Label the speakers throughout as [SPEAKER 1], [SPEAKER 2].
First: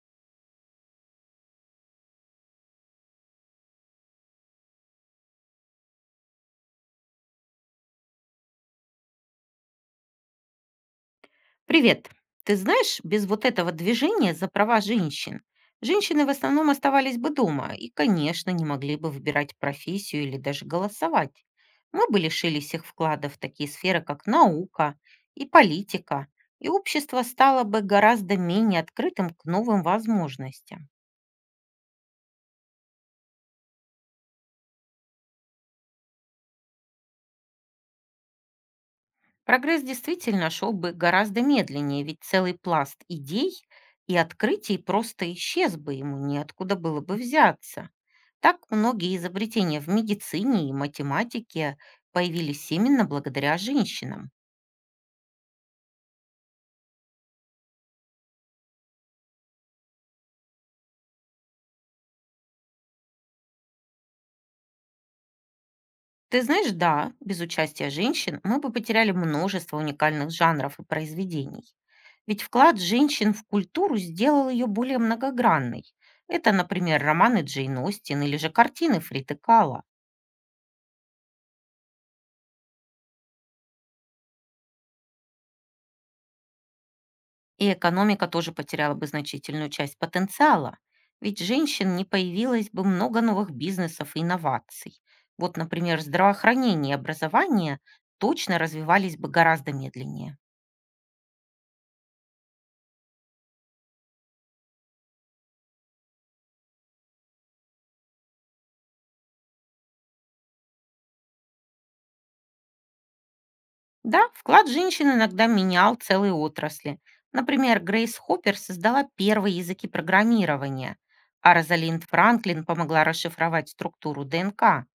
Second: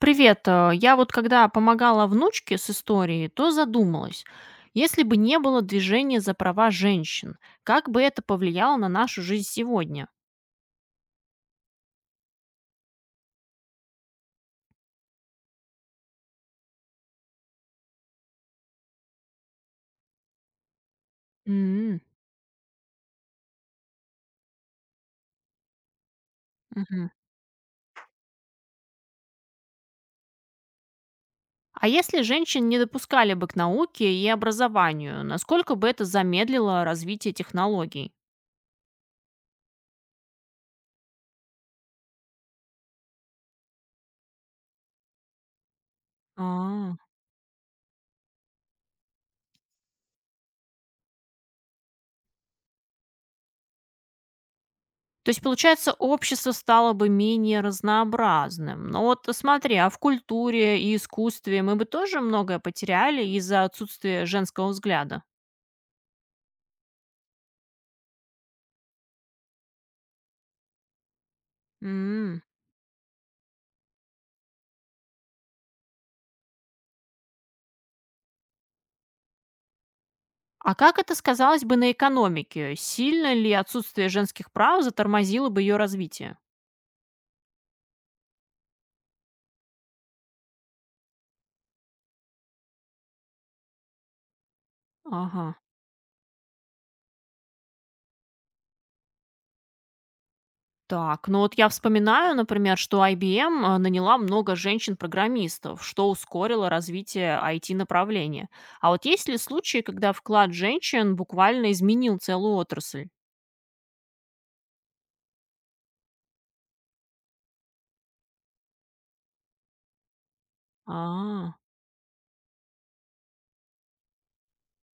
[SPEAKER 1] Привет. Я вот когда помогала внучке с историей, то задумалась, если бы не было движения за права женщин, как бы это повлияло на нашу жизнь сегодня?
[SPEAKER 2] Привет. Ты знаешь, без вот этого движения за права женщин женщины в основном оставались бы дома и, конечно, не могли бы выбирать профессию или даже голосовать.
[SPEAKER 1] М,
[SPEAKER 2] Мы бы лишились их вкладов в такие сферы, как наука и политика, и
[SPEAKER 1] мгм.
[SPEAKER 2] общество стало бы гораздо менее открытым к новым возможностям.
[SPEAKER 1] А если женщин не допускали бы к науке и образованию, насколько бы это замедлило развитие технологий?
[SPEAKER 2] Прогресс действительно шел бы гораздо медленнее, ведь целый пласт идей и открытий просто исчез бы, ему неоткуда
[SPEAKER 1] А.
[SPEAKER 2] было бы взяться. Так многие изобретения в медицине и математике появились именно благодаря женщинам.
[SPEAKER 1] То есть, получается, общество стало бы менее разнообразным. Но вот смотри, а в культуре и искусстве мы бы тоже многое потеряли из-за отсутствия женского взгляда.
[SPEAKER 2] Ты знаешь, да, без участия женщин мы бы потеряли множество уникальных жанров и произведений. Ведь
[SPEAKER 1] М.
[SPEAKER 2] вклад женщин в культуру сделал ее более многогранной. Это, например, романы Джейн Остин или же картины Фриты Кала.
[SPEAKER 1] А как это сказалось бы на экономике? Сильно ли отсутствие женских прав затормозило бы ее развитие?
[SPEAKER 2] И экономика тоже потеряла бы значительную часть потенциала, ведь женщин не появилось бы много новых бизнесов и инноваций.
[SPEAKER 1] Ага.
[SPEAKER 2] Вот, например, здравоохранение и образование точно развивались бы гораздо медленнее.
[SPEAKER 1] Так, ну вот я вспоминаю, например, что IBM наняла много женщин-программистов, что ускорило развитие IT-направления. А вот есть ли случаи, когда вклад женщин буквально изменил целую отрасль?
[SPEAKER 2] Да, вклад женщин иногда менял целые отрасли. Например, Грейс Хоппер создала первые языки программирования, а
[SPEAKER 1] А,
[SPEAKER 2] Розалинд Франклин помогла расшифровать структуру ДНК.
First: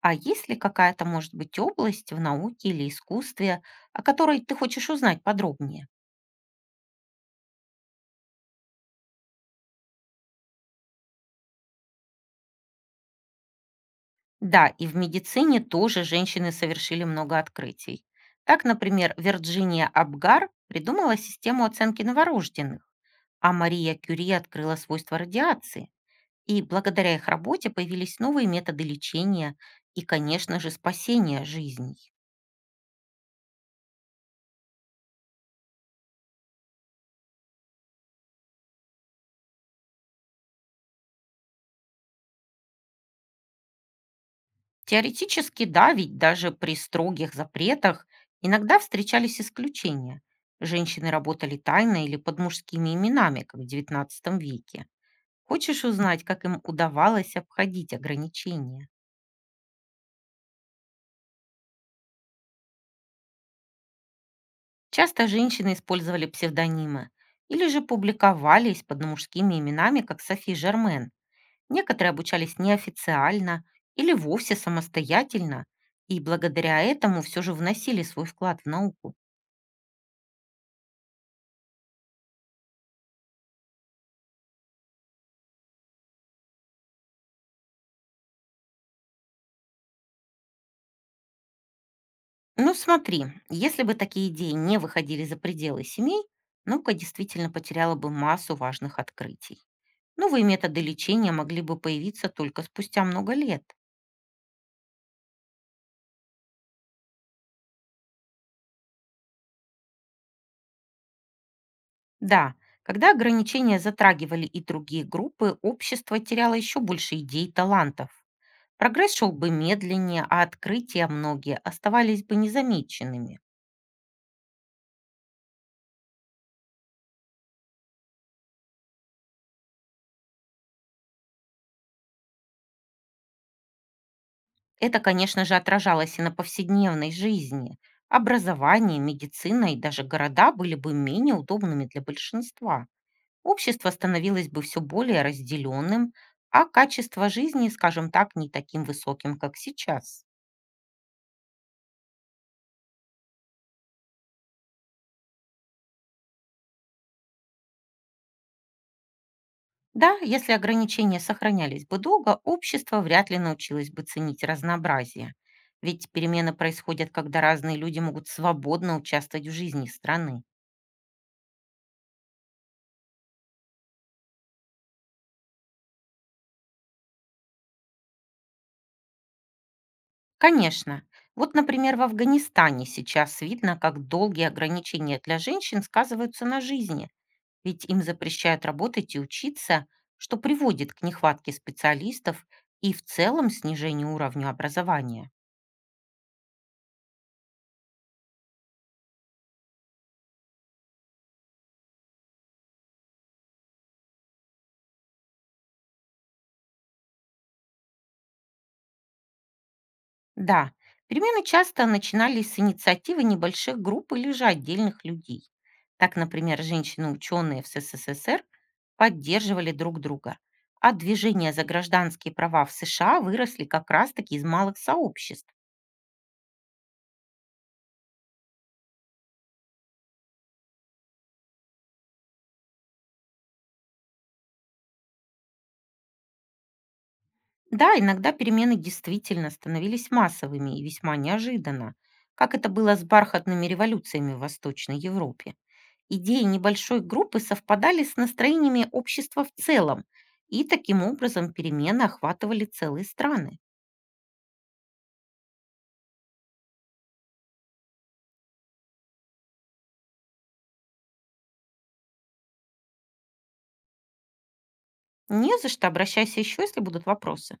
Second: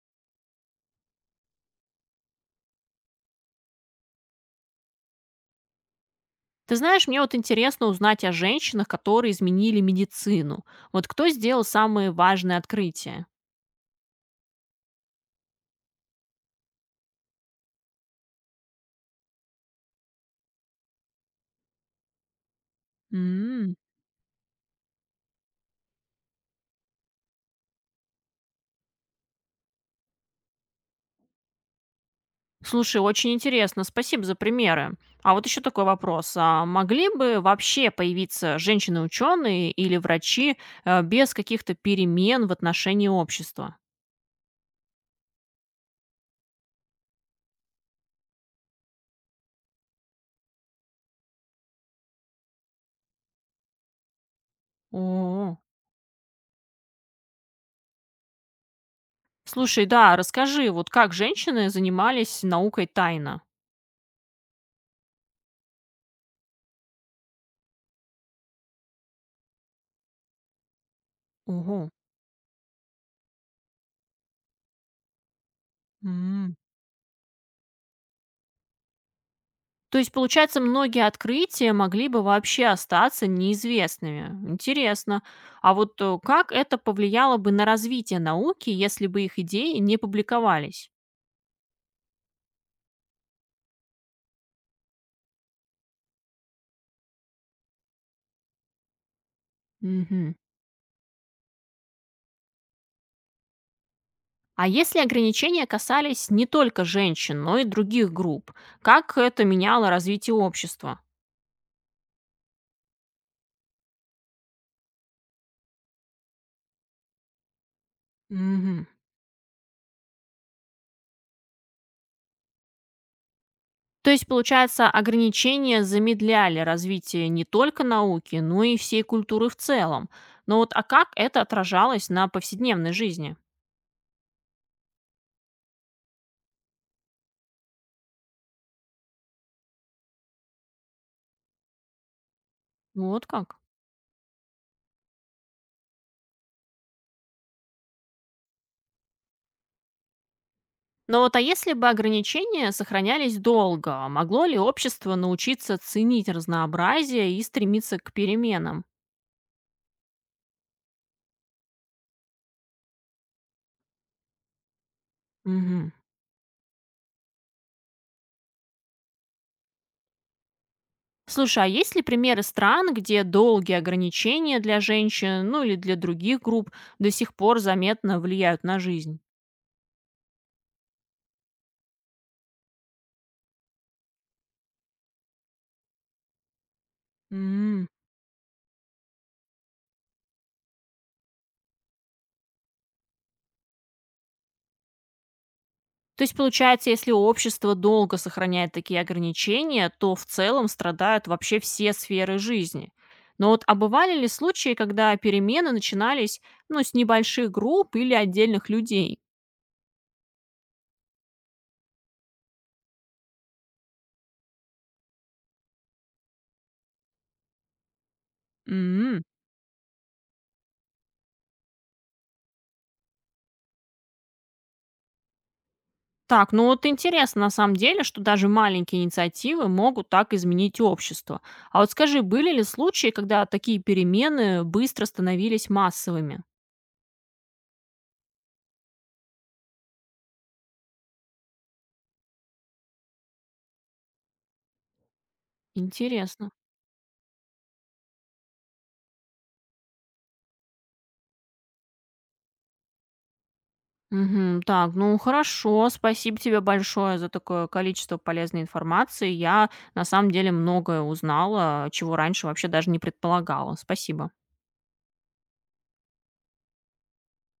[SPEAKER 2] А есть ли какая-то, может быть, область в науке или искусстве, о которой ты хочешь узнать подробнее?
[SPEAKER 1] ты знаешь, мне вот интересно узнать о женщинах, которые изменили медицину. Вот кто сделал самые важные открытия?
[SPEAKER 2] Да, и в медицине тоже женщины совершили много открытий. Так, например, Вирджиния Абгар придумала систему оценки новорожденных, а
[SPEAKER 1] М.
[SPEAKER 2] Мария Кюри открыла свойства радиации. И благодаря их работе появились новые методы лечения и, конечно же, спасения жизней.
[SPEAKER 1] Слушай, очень интересно, спасибо за примеры. А вот еще такой вопрос. А могли бы вообще появиться женщины-ученые или врачи без каких-то перемен в отношении общества?
[SPEAKER 2] Теоретически да, ведь даже при строгих запретах иногда встречались исключения. Женщины работали тайно или под мужскими именами, как в XIX веке.
[SPEAKER 1] О,
[SPEAKER 2] Хочешь узнать, как им удавалось обходить ограничения?
[SPEAKER 1] слушай, да, расскажи, вот как женщины занимались наукой тайно?
[SPEAKER 2] Часто женщины использовали псевдонимы или же публиковались под мужскими именами, как Софи Жермен.
[SPEAKER 1] Ого.
[SPEAKER 2] Некоторые обучались неофициально или вовсе самостоятельно, и
[SPEAKER 1] М.
[SPEAKER 2] благодаря этому все же вносили свой вклад в науку.
[SPEAKER 1] То есть, получается, многие открытия могли бы вообще остаться неизвестными. Интересно. А вот как это повлияло бы на развитие науки, если бы их идеи не публиковались?
[SPEAKER 2] Ну, смотри, если бы такие идеи не выходили за пределы семей, наука действительно потеряла бы массу важных открытий.
[SPEAKER 1] Мгм.
[SPEAKER 2] Новые методы лечения могли бы появиться только спустя много лет.
[SPEAKER 1] А если ограничения касались не только женщин, но и других групп, как это меняло развитие общества?
[SPEAKER 2] Да, когда ограничения затрагивали и другие группы, общество теряло еще больше идей и талантов.
[SPEAKER 1] Мгм.
[SPEAKER 2] Прогресс шел бы медленнее, а открытия многие оставались бы незамеченными.
[SPEAKER 1] То есть, получается, ограничения замедляли развитие не только науки, но и всей культуры в целом. Но вот а как это отражалось на повседневной жизни?
[SPEAKER 2] Это, конечно же, отражалось и на повседневной жизни. Образование, медицина и даже города были бы менее удобными для большинства.
[SPEAKER 1] Вот как.
[SPEAKER 2] Общество становилось бы все более разделенным, а качество жизни, скажем так, не таким высоким, как сейчас.
[SPEAKER 1] Но вот а если бы ограничения сохранялись долго, а могло ли общество научиться ценить разнообразие и стремиться к переменам?
[SPEAKER 2] Да, если ограничения сохранялись бы долго, общество вряд ли научилось бы ценить разнообразие.
[SPEAKER 1] Мгм.
[SPEAKER 2] Ведь перемены происходят, когда разные люди могут свободно участвовать в жизни страны.
[SPEAKER 1] Слушай, а есть ли примеры стран, где долгие ограничения для женщин, ну или для других групп, до сих пор заметно влияют на жизнь?
[SPEAKER 2] Конечно. Вот, например, в Афганистане сейчас видно, как долгие ограничения для женщин сказываются на жизни, ведь
[SPEAKER 1] М.
[SPEAKER 2] им запрещают работать и учиться, что приводит к нехватке специалистов и в целом снижению уровня образования.
[SPEAKER 1] То есть, получается, если общество долго сохраняет такие ограничения, то в целом страдают вообще все сферы жизни. Но вот а бывали ли случаи, когда перемены начинались, ну, с небольших групп или отдельных людей?
[SPEAKER 2] Да, перемены часто начинались с инициативы небольших групп или же отдельных людей. Так, например, женщины-ученые в СССР
[SPEAKER 1] М.
[SPEAKER 2] поддерживали друг друга, а движения за гражданские права в США выросли как раз-таки из малых сообществ.
[SPEAKER 1] Так, ну вот интересно на самом деле, что даже маленькие инициативы могут так изменить общество. А вот скажи, были ли случаи, когда такие перемены быстро становились массовыми?
[SPEAKER 2] Да, иногда перемены действительно становились массовыми и весьма неожиданно, как это было с бархатными революциями в Восточной Европе. Идеи
[SPEAKER 1] Интересно.
[SPEAKER 2] небольшой группы совпадали с настроениями общества в целом, и таким образом перемены охватывали целые страны.
[SPEAKER 1] Мгм, так, ну хорошо, спасибо тебе большое за такое количество полезной информации. Я на самом деле многое узнала, чего раньше вообще даже не предполагала. Спасибо.
[SPEAKER 2] Не за что, обращайся еще, если будут вопросы.